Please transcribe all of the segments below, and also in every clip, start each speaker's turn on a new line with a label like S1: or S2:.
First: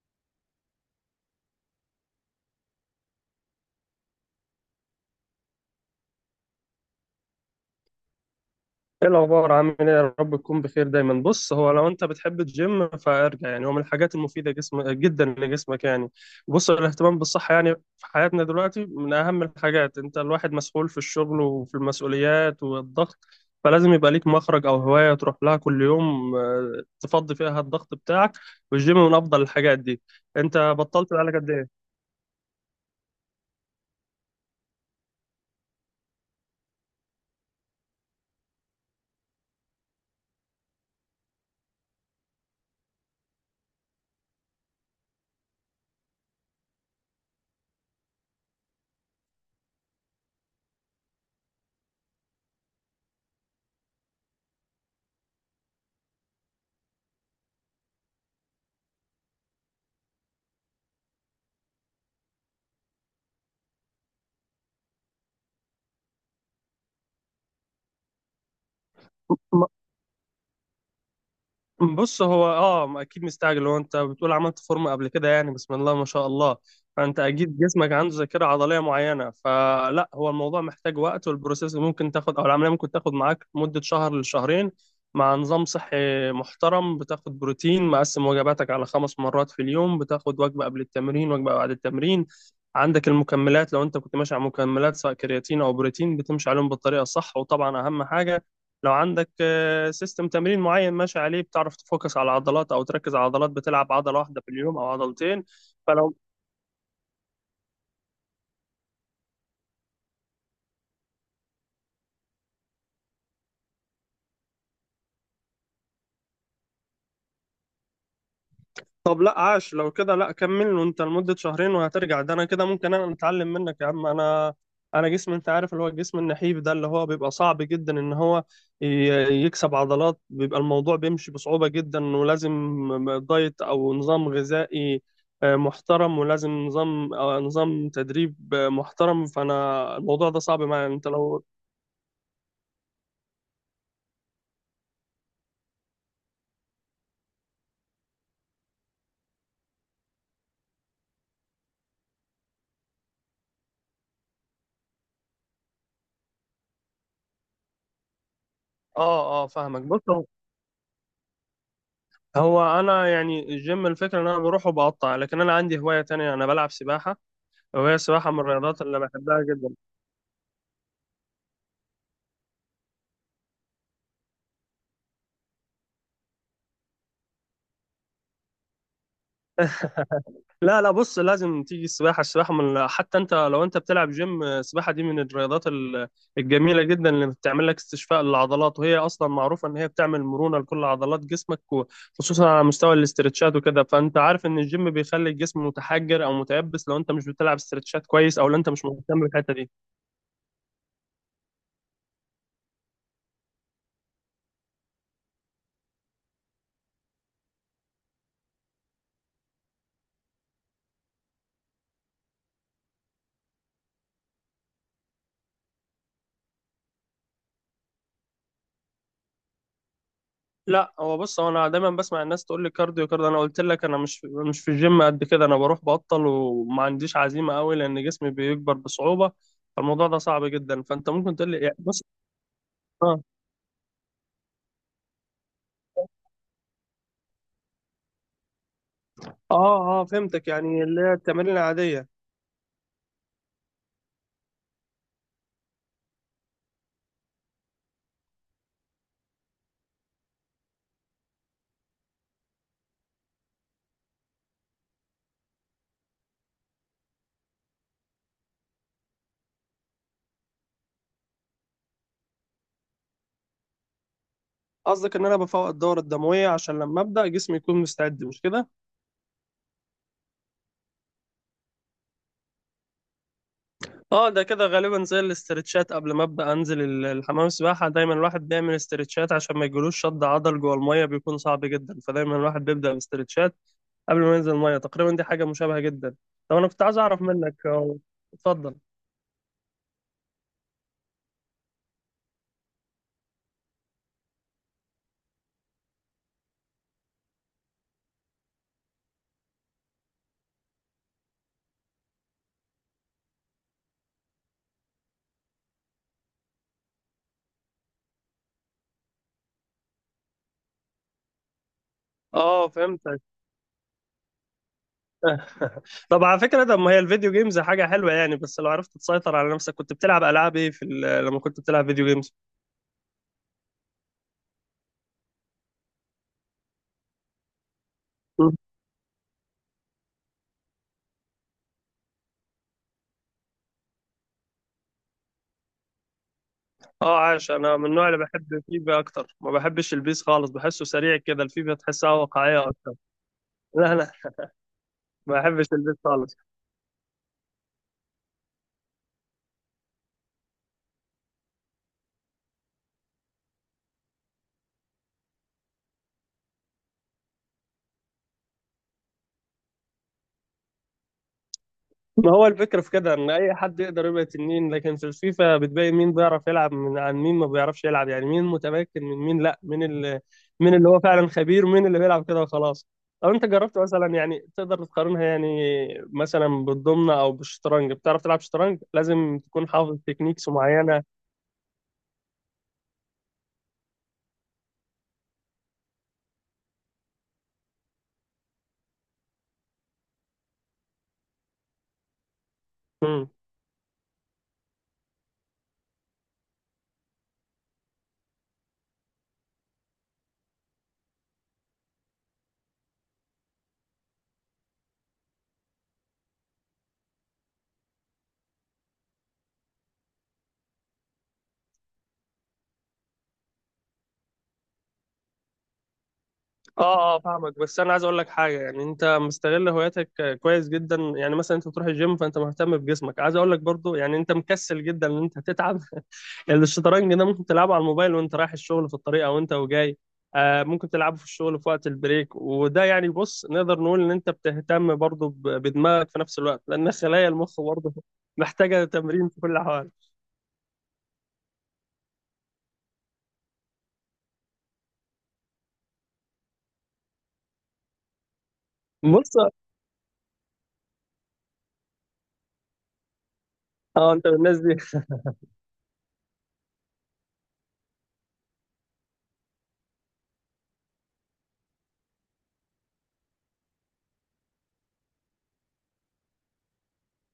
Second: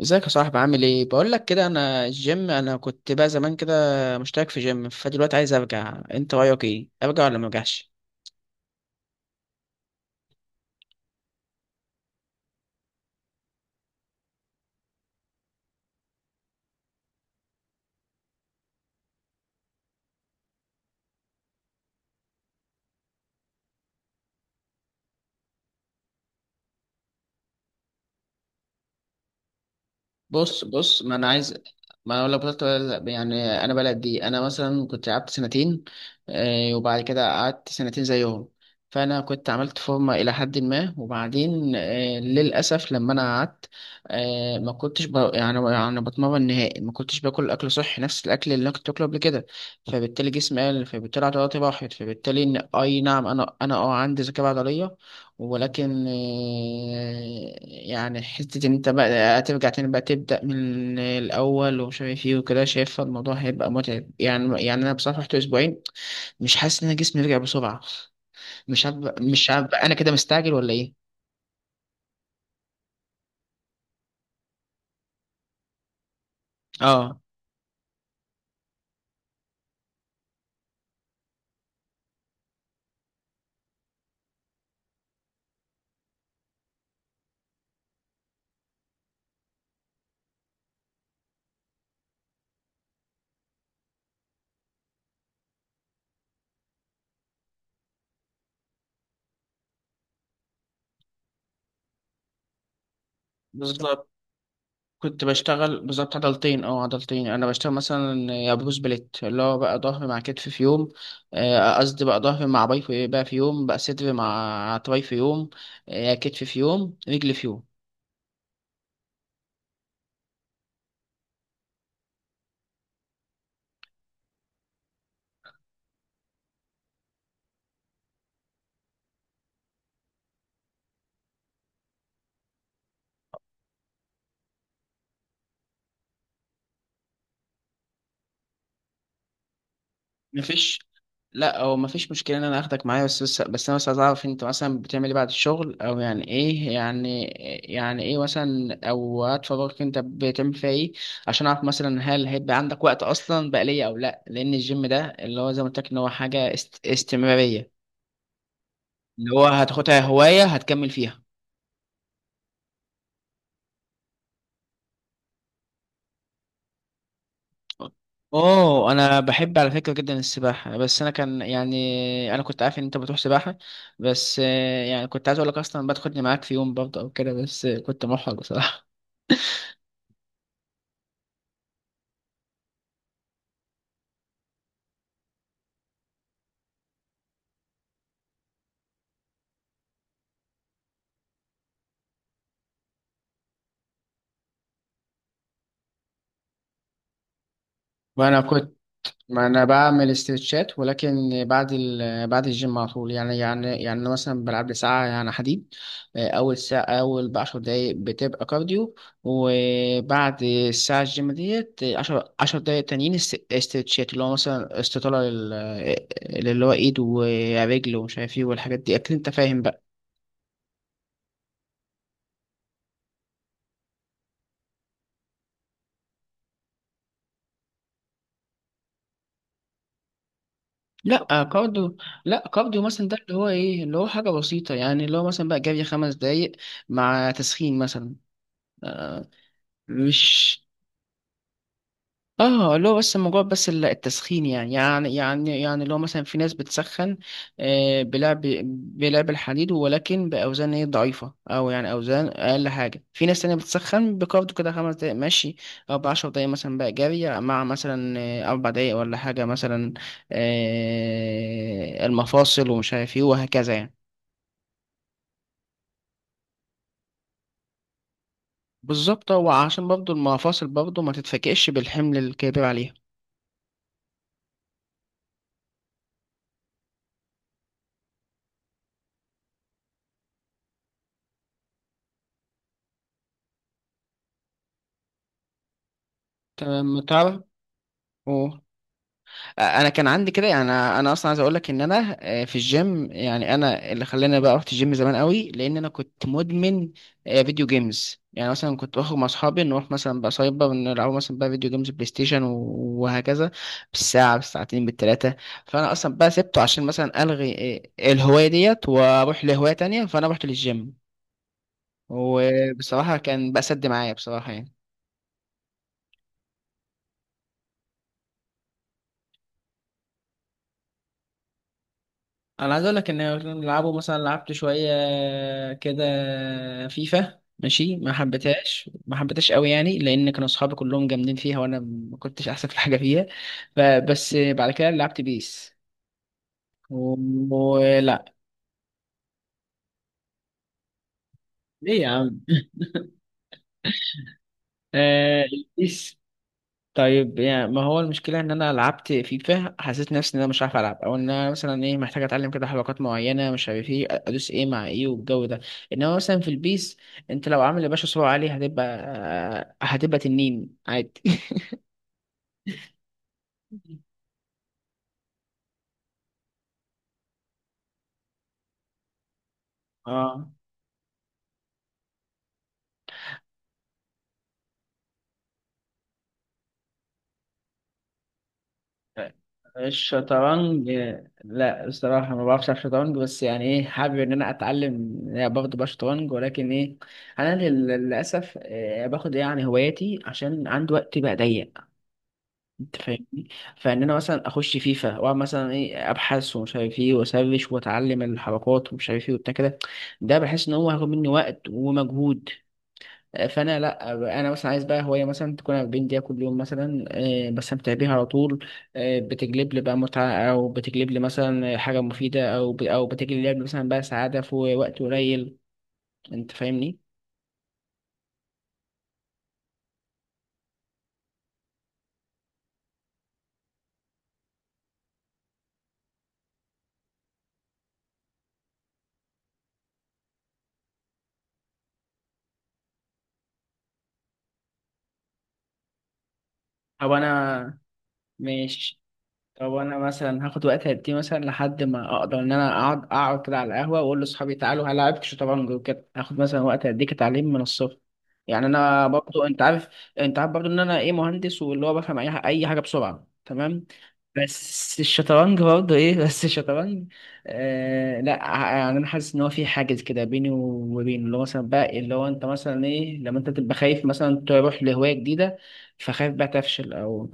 S1: ازيك يا صاحبي؟ عامل ايه؟ بقول لك كده، انا كنت بقى زمان كده مشترك في جيم، فدلوقتي عايز ارجع. انت رايك ايه؟ ارجع ولا ما ارجعش؟
S2: ايه الاخبار؟ عامل ايه؟ يا رب تكون بخير دايما. بص، هو لو انت بتحب الجيم فارجع، يعني هو من الحاجات المفيده جسم جدا لجسمك. يعني بص، الاهتمام بالصحه يعني في حياتنا دلوقتي من اهم الحاجات. انت الواحد مسؤول في الشغل وفي المسؤوليات والضغط، فلازم يبقى ليك مخرج او هوايه تروح لها كل يوم، تفضي فيها الضغط بتاعك. والجيم من افضل الحاجات دي. انت
S1: بص بص،
S2: بطلت بقالك قد ايه؟
S1: ما انا لو بطلت. يعني انا بلد دي انا مثلا كنت لعبت سنتين، وبعد كده قعدت سنتين زيهم. فانا كنت عملت فورمه الى حد ما، وبعدين للاسف لما انا قعدت، ما كنتش ب... يعني يعني بتمرن نهائي، ما كنتش باكل اكل صحي، نفس الاكل اللي انا كنت باكله قبل كده. فبالتالي جسمي قل، فبالتالي عضلاتي راحت، فبالتالي اي نعم، انا عندي ذكاء عضليه. ولكن يعني حتة إن أنت بقى هترجع تاني، بقى تبدأ من الأول ومش عارف إيه وكده. شايف الموضوع هيبقى متعب، يعني أنا بصراحة رحت أسبوعين، مش حاسس إن أنا جسمي رجع بسرعة. مش عارف، أنا كده مستعجل ولا إيه؟
S2: بص، هو اه، ما اكيد مستعجل. هو انت بتقول عملت فورمه قبل كده، يعني بسم الله ما شاء الله.
S1: آه،
S2: فانت اكيد جسمك عنده ذاكره عضليه معينه، فلا هو الموضوع محتاج وقت، والبروسيس ممكن تاخد او العمليه ممكن تاخد معاك مده شهر لشهرين، مع نظام صحي محترم. بتاخد بروتين مقسم، وجباتك على خمس مرات في اليوم، بتاخد وجبه قبل التمرين وجبه بعد التمرين. عندك المكملات لو انت كنت ماشي على مكملات، سواء كرياتين او بروتين بتمشي عليهم بالطريقه الصح. وطبعا اهم حاجه لو عندك سيستم تمرين معين ماشي عليه، بتعرف تفوكس على عضلات او تركز على عضلات، بتلعب
S1: بالظبط.
S2: عضله واحده في اليوم او
S1: كنت
S2: عضلتين.
S1: بشتغل بالظبط
S2: فلو
S1: عضلتين انا بشتغل، مثلا يا بروس بليت، اللي هو بقى ظهر مع كتف في يوم. قصدي، بقى ظهر مع باي في بقى في يوم، بقى صدر مع تراي في يوم، كتف في يوم، رجل في يوم.
S2: طب لا، عاش، لو كده لا كمل وانت لمده شهرين وهترجع. ده انا كده ممكن انا اتعلم منك يا عم. انا انا جسم، انت عارف اللي هو الجسم النحيف ده اللي هو بيبقى صعب جدا ان هو يكسب عضلات، بيبقى الموضوع بيمشي بصعوبة جدا، ولازم دايت او نظام غذائي محترم، ولازم نظام نظام تدريب محترم. فانا الموضوع ده صعب
S1: مفيش.
S2: معايا. انت لو
S1: لا، هو مفيش مشكلة ان انا اخدك معايا، بس انا بس عايز اعرف، انت مثلا بتعمل ايه بعد الشغل، او يعني ايه، يعني يعني ايه مثلا، او وقت فراغك انت بتعمل فيها ايه؟ عشان اعرف مثلا هل هيبقى عندك وقت اصلا بقى ليا او لا، لان الجيم ده اللي هو زي ما قلت لك ان هو حاجة استمرارية،
S2: اه
S1: اللي هو
S2: اه فاهمك.
S1: هتاخدها
S2: بص هو،
S1: هواية هتكمل فيها.
S2: هو انا يعني الجيم الفكره ان انا بروح وبقطع، لكن انا عندي هوايه تانية، انا بلعب سباحه، وهي السباحه من الرياضات
S1: اوه،
S2: اللي
S1: انا
S2: بحبها
S1: بحب على
S2: جدا.
S1: فكره جدا السباحه، بس انا كان يعني انا كنت عارف ان انت بتروح سباحه، بس يعني كنت عايز اقول لك اصلا بدخلني معاك في يوم برضه او كده، بس كنت محرج بصراحه.
S2: لا لا، بص لازم تيجي السباحه. السباحه من، حتى انت لو انت بتلعب جيم، السباحه دي من الرياضات الجميله جدا، اللي بتعمل لك استشفاء للعضلات، وهي اصلا معروفه ان هي بتعمل مرونه لكل عضلات جسمك، خصوصا على مستوى الاسترتشات وكده. فانت عارف ان الجيم بيخلي الجسم متحجر او متيبس لو انت مش بتلعب استرتشات كويس،
S1: وانا
S2: او لو انت
S1: كنت
S2: مش مهتم
S1: ما
S2: بالحته
S1: انا
S2: دي.
S1: بعمل استرتشات، ولكن بعد الجيم على طول، يعني أنا مثلا بلعب لي ساعه، يعني حديد. اول ساعه، ب10 دقايق بتبقى كارديو، وبعد الساعه الجيم ديت عشر دقايق تانيين استرتشات، اللي هو مثلا استطاله اللي هو ايد ورجل ومش عارف ايه والحاجات دي، اكيد انت فاهم بقى.
S2: لا هو بص، هو انا دايما بسمع الناس تقول لي كارديو كارديو. انا قلت لك انا مش في الجيم قد كده، انا بروح بطل وما عنديش عزيمه قوي، لان جسمي بيكبر بصعوبه، فالموضوع ده صعب جدا. فانت ممكن
S1: لا
S2: تقول لي يعني
S1: كارديو.
S2: بص،
S1: لا، كارديو مثلا، ده
S2: اه
S1: اللي هو ايه، اللي هو حاجه بسيطه، يعني اللي هو مثلا بقى جري 5 دقايق مع تسخين مثلا. آه،
S2: اه اه فهمتك،
S1: مش
S2: يعني اللي هي التمارين العاديه.
S1: اه اللي هو بس الموضوع، بس التسخين، يعني اللي هو مثلا، في ناس بتسخن، آه، بلعب بلعب الحديد ولكن باوزان ايه ضعيفه، او يعني اوزان اقل حاجه. في ناس تانية بتسخن بكارديو كده خمس دقايق مشي، او بعشر دقايق مثلا بقى جري مع مثلا 4 دقايق ولا حاجه، مثلا المفاصل ومش عارف ايه وهكذا، يعني.
S2: قصدك ان انا بفوق الدوره الدمويه عشان لما ابدا جسمي يكون مستعد، مش كده؟
S1: بالظبط، وعشان برضه المفاصل برضه ما تتفكئش بالحمل الكبير عليها.
S2: اه، ده كده غالبا زي الاسترتشات قبل ما ابدا انزل الحمام السباحه، دايما الواحد بيعمل استرتشات عشان ما يجيلوش شد عضل، جوه الميه بيكون صعب جدا، فدايما الواحد بيبدا باسترتشات قبل ما ينزل الميه. تقريبا دي حاجه مشابهه جدا. طب انا كنت عايز
S1: تمام،
S2: اعرف
S1: تعرف
S2: منك أهو. اتفضل.
S1: انا كان عندي كده، يعني انا اصلا عايز اقول لك ان انا في الجيم، يعني انا اللي خلاني بقى رحت الجيم زمان قوي، لان انا كنت مدمن فيديو جيمز. يعني مثلا كنت بخرج مع اصحابي، نروح مثلا بقى سايبر نلعب مثلا بقى فيديو جيمز، بلاي ستيشن وهكذا، بالساعه، بالساعتين، بالثلاثه. فانا اصلا بقى سبته عشان مثلا الغي الهوايه ديت واروح لهوايه تانية، فانا رحت للجيم،
S2: اه
S1: وبصراحه
S2: فهمتك.
S1: كان بقى سد معايا بصراحه، يعني.
S2: طب على فكره، طب ما هي الفيديو جيمز حاجه حلوه يعني، بس لو عرفت تسيطر على نفسك. كنت بتلعب العاب ايه في لما كنت بتلعب فيديو جيمز؟
S1: انا عايز اقول لك ان كنا بنلعبه، مثلا لعبت شويه كده فيفا ماشي، ما
S2: مم.
S1: حبيتهاش، ما حبيتهاش قوي، يعني لان كانوا اصحابي كلهم جامدين فيها، وانا ما كنتش احسن في حاجه فيها. ف- بس بعد كده لعبت بيس و...
S2: اه عاش، انا من النوع اللي
S1: لا،
S2: بحب فيفا اكتر، ما بحبش البيس خالص، بحسه سريع كده، الفيفا
S1: ليه يا
S2: تحسها
S1: عم؟
S2: واقعيه اكتر. لا لا، ما
S1: آه...
S2: بحبش البيس خالص.
S1: طيب، يعني ما هو المشكلة إن أنا لعبت فيفا، حسيت نفسي إن أنا مش عارف ألعب، أو إن أنا مثلا إيه، محتاج أتعلم كده حركات معينة، مش عارف إيه أدوس إيه مع إيه والجو ده. إنما مثلا في البيس، أنت لو عامل يا باشا سرعة عالية، هتبقى تنين عادي.
S2: ما هو الفكرة في كده إن أي حد يقدر يبقى تنين، لكن في الفيفا بتبين مين بيعرف يلعب من عن مين ما بيعرفش يلعب، يعني مين متمكن من مين. لأ، مين اللي،
S1: اه،
S2: مين اللي هو فعلا خبير ومين اللي بيلعب كده وخلاص. لو أنت جربت مثلا، يعني تقدر تقارنها، يعني مثلا بالضمنة أو بالشطرنج. بتعرف تلعب شطرنج؟ لازم تكون حافظ تكنيكس
S1: الشطرنج.
S2: معينة.
S1: لا، الصراحة ما بعرفش ألعب شطرنج، بس يعني ايه، حابب ان انا اتعلم برضه بقى شطرنج، ولكن ايه، انا للاسف باخد يعني هواياتي عشان عندي وقت بقى ضيق، انت فاهمني. فان انا مثلا اخش فيفا واقعد مثلا ايه، ابحث ومش عارف ايه واسرش واتعلم الحركات ومش عارف ايه وبتاع كده، ده بحس ان هو هياخد مني وقت ومجهود، فانا لا. انا مثلا عايز بقى هوايه مثلا تكون 40 دقيقه كل يوم مثلا، بستمتع بيها على طول، بتجلب لي بقى متعه، او بتجلب لي مثلا حاجه مفيده، او بتجلب لي مثلا بقى سعاده في وقت قليل، انت فاهمني.
S2: اه اه فاهمك، بس انا عايز اقول لك حاجه. يعني انت مستغل هواياتك كويس جدا، يعني مثلا انت بتروح الجيم، فانت مهتم بجسمك. عايز اقول لك برضو يعني انت مكسل جدا ان انت تتعب يعني الشطرنج ده ممكن تلعبه على الموبايل وانت رايح الشغل في الطريق او انت وجاي، آه ممكن تلعبه في الشغل في وقت البريك. وده يعني بص، نقدر نقول ان انت بتهتم برضو بدماغك في نفس الوقت، لان
S1: او
S2: خلايا المخ
S1: انا
S2: برضو محتاجه
S1: ماشي.
S2: تمرين في كل
S1: طب
S2: الاحوال.
S1: انا مثلا هاخد وقت قد ايه، مثلا لحد ما اقدر ان انا اقعد كده على القهوه واقول لاصحابي تعالوا هلعبك شطرنج وكده؟ هاخد مثلا وقت قد ايه كتعليم من الصفر؟ يعني انا
S2: بص
S1: برضو انت عارف، برضو ان انا ايه مهندس، واللي هو بفهم اي حاجه بسرعه، تمام.
S2: اه، انت من الناس دي.
S1: بس الشطرنج برضو ايه، بس الشطرنج، لا، يعني انا حاسس ان هو في حاجز كده بيني وبين اللي هو مثلا بقى، اللي هو انت مثلا ايه، لما انت تبقى خايف مثلا تروح لهوايه جديده، فخايف بقى تفشل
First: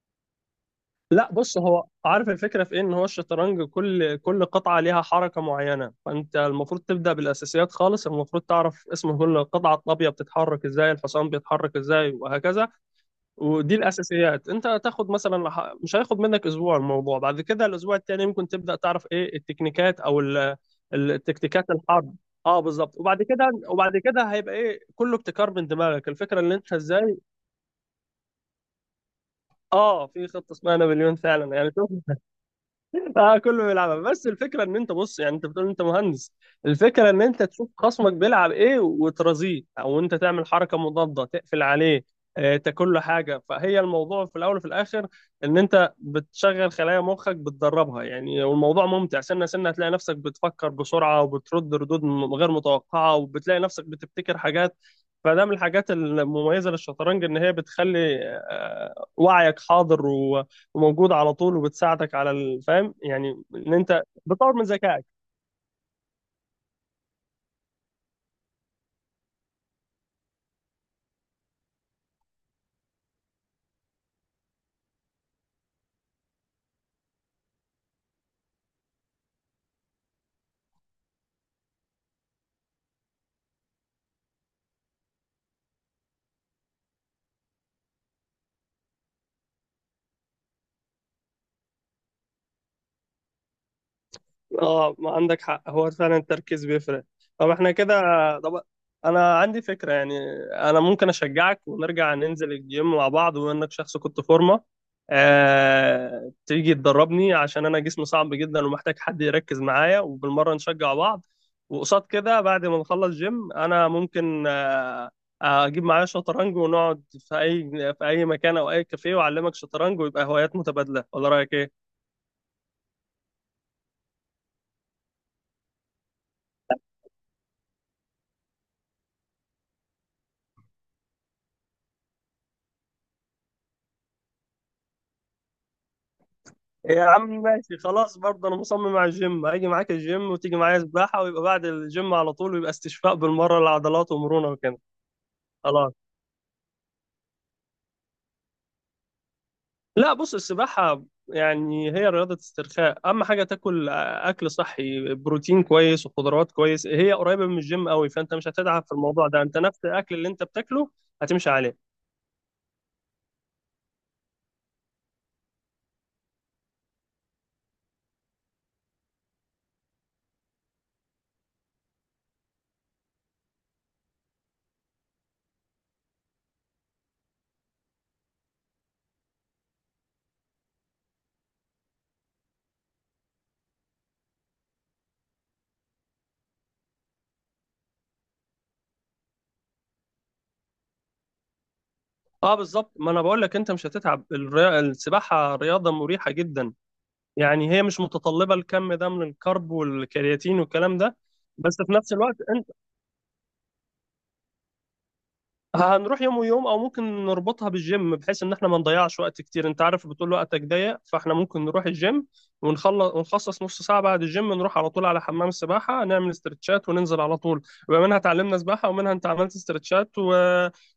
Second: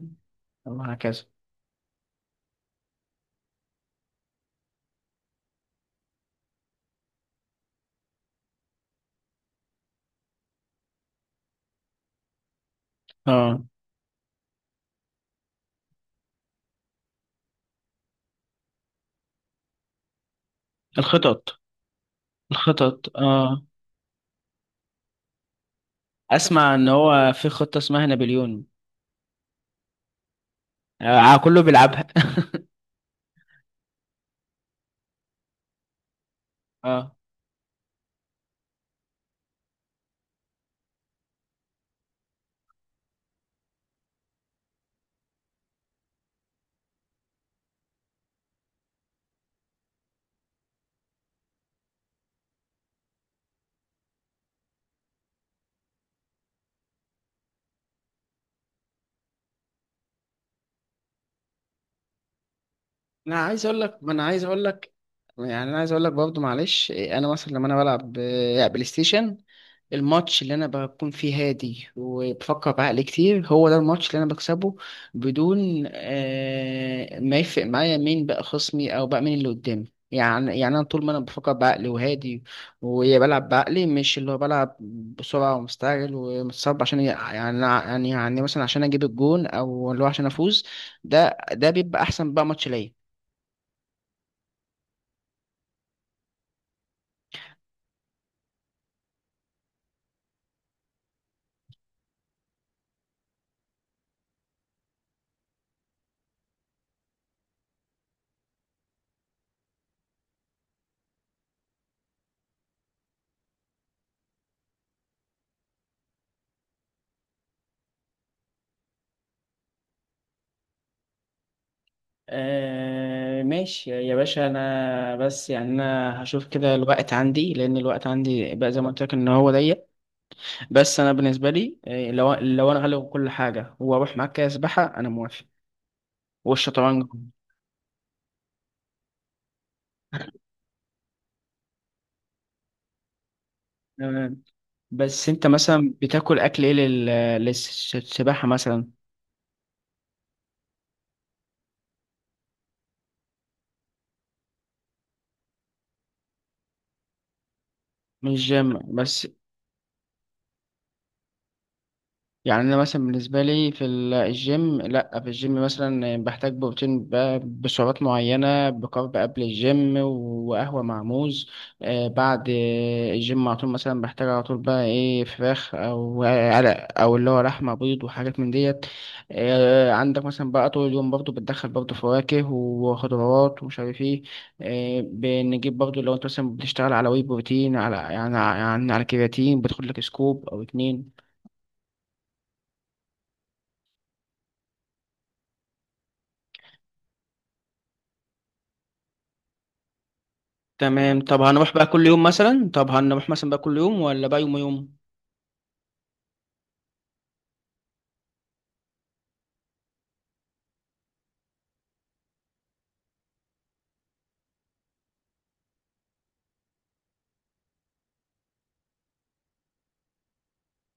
S1: او هكذا.
S2: لا بص، هو عارف الفكرة في ايه، ان هو الشطرنج كل قطعة ليها حركة معينة، فانت المفروض تبدأ بالاساسيات خالص. المفروض تعرف اسم كل قطعة، الطابية بتتحرك ازاي، الحصان بيتحرك ازاي، وهكذا.
S1: اه،
S2: ودي الاساسيات. انت هتاخد مثلا مش هياخد منك اسبوع الموضوع، بعد كده الاسبوع التاني ممكن تبدأ تعرف ايه التكنيكات او
S1: الخطط.
S2: التكتيكات الحرب. اه بالظبط.
S1: الخطط،
S2: وبعد كده
S1: اه،
S2: وبعد كده هيبقى ايه، كله ابتكار من دماغك. الفكرة ان انت
S1: اسمع ان
S2: ازاي،
S1: هو في خطة اسمها نابليون.
S2: اه في خطة اسمها نابليون
S1: آه،
S2: فعلا،
S1: كله
S2: يعني شوف.
S1: بيلعبها.
S2: اه كله بيلعبها، بس الفكره ان انت، بص يعني، انت بتقول انت مهندس. الفكره
S1: اه،
S2: ان انت تشوف خصمك بيلعب ايه وترازيه، او انت تعمل حركه مضاده تقفل عليه، تاكل له حاجه. فهي الموضوع في الاول وفي الاخر ان انت بتشغل خلايا مخك، بتدربها يعني. والموضوع ممتع، سنه سنه هتلاقي نفسك بتفكر بسرعه، وبترد ردود غير متوقعه، وبتلاقي نفسك بتبتكر حاجات. فده من الحاجات المميزه للشطرنج، ان هي بتخلي وعيك حاضر وموجوده على طول، وبتساعدك على الفهم،
S1: انا
S2: يعني
S1: عايز
S2: ان
S1: اقول لك
S2: انت
S1: ما
S2: بتطور من ذكائك.
S1: انا عايز اقول لك برضه، معلش إيه، انا مثلا لما انا بلعب بلاي ستيشن، الماتش اللي انا بكون فيه هادي وبفكر بعقل كتير، هو ده الماتش اللي انا بكسبه بدون، ما يفرق معايا مين بقى خصمي او بقى مين اللي قدامي. يعني انا طول ما انا بفكر بعقلي وهادي، وبلعب بعقلي، مش اللي هو بلعب بسرعه ومستعجل ومتصاب، عشان يعني مثلا عشان اجيب الجون او اللي هو عشان افوز، ده بيبقى احسن بقى ماتش ليا.
S2: اه ما عندك حق، هو فعلا التركيز بيفرق. طب احنا كده، طب انا عندي فكرة يعني. انا ممكن اشجعك ونرجع ننزل الجيم مع بعض، وانك شخص كنت فورمة، تيجي تدربني عشان انا جسمي صعب جدا ومحتاج حد يركز معايا، وبالمرة نشجع بعض. وقصاد كده بعد ما نخلص جيم انا ممكن اجيب معايا شطرنج ونقعد في اي، في اي مكان او اي كافيه، واعلمك شطرنج، ويبقى هوايات متبادلة. ولا رأيك ايه؟
S1: آه، ماشي يا باشا. انا بس يعني انا هشوف كده الوقت عندي، لان الوقت عندي بقى زي ما قلت لك ان هو ضيق، بس انا بالنسبه لي، لو انا هلغي كل حاجه واروح معاك كده سباحه، انا موافق.
S2: يا
S1: والشطرنج
S2: عم ماشي خلاص، برضه انا مصمم على الجيم، هاجي معاك الجيم وتيجي معايا سباحه، ويبقى بعد الجيم على طول، ويبقى استشفاء بالمره للعضلات
S1: تمام.
S2: ومرونه وكده.
S1: بس انت
S2: خلاص،
S1: مثلا بتاكل اكل ايه للسباحه مثلا؟
S2: لا بص، السباحه يعني هي رياضه استرخاء، اهم حاجه تاكل اكل صحي، بروتين كويس وخضروات كويس. هي قريبه من الجيم قوي، فانت
S1: مش
S2: مش
S1: جيم
S2: هتتعب في
S1: بس.
S2: الموضوع ده، انت نفس الاكل اللي انت بتاكله هتمشي عليه.
S1: يعني انا مثلا بالنسبه لي في الجيم، لا، في الجيم مثلا بحتاج بروتين بسعرات معينه، بكارب قبل الجيم وقهوه مع موز، بعد الجيم على طول مثلا بحتاج على طول، بقى ايه فراخ او علق او اللي هو لحمه، بيض وحاجات من ديت. عندك مثلا بقى طول اليوم برضو بتدخل برضو فواكه وخضروات ومش عارف ايه، بنجيب برضو لو انت مثلا بتشتغل على وي بروتين، على يعني على كرياتين، بتاخد لك سكوب او اتنين.
S2: اه بالظبط، ما انا بقول لك انت مش هتتعب. السباحه رياضه مريحه جدا، يعني هي مش متطلبة الكم ده من الكرب والكرياتين والكلام ده.
S1: تمام. طب هنروح
S2: بس
S1: بقى
S2: في
S1: كل
S2: نفس
S1: يوم
S2: الوقت
S1: مثلا؟
S2: انت،
S1: طب هنروح مثلا بقى كل يوم ولا بقى يوم يوم؟
S2: هنروح يوم ويوم، او ممكن نربطها بالجيم بحيث ان احنا ما نضيعش وقت كتير، انت عارف بتقول وقتك ضيق، فاحنا ممكن نروح الجيم ونخلص، ونخصص نص ساعة بعد الجيم نروح على طول على حمام السباحة، نعمل استرتشات وننزل على طول. يبقى منها اتعلمنا سباحة، ومنها انت عملت استرتشات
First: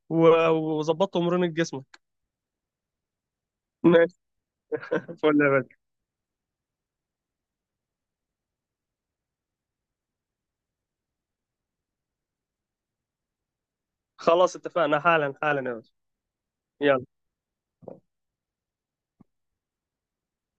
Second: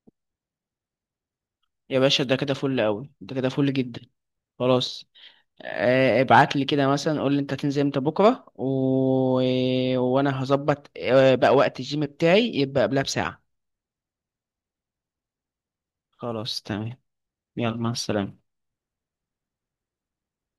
S2: و... وظبطت مرونة
S1: يا
S2: جسمك.
S1: باشا، ده كده فل قوي، ده كده فل جدا.
S2: ماشي،
S1: خلاص.
S2: فل يا باشا.
S1: ابعت لي كده مثلا، قول لي انت هتنزل امتى بكره، وانا هظبط بقى وقت الجيم بتاعي يبقى قبلها بساعه.
S2: خلاص اتفقنا، حالا حالا يا باشا.
S1: خلاص تمام.
S2: يلا
S1: يلا مع السلامه.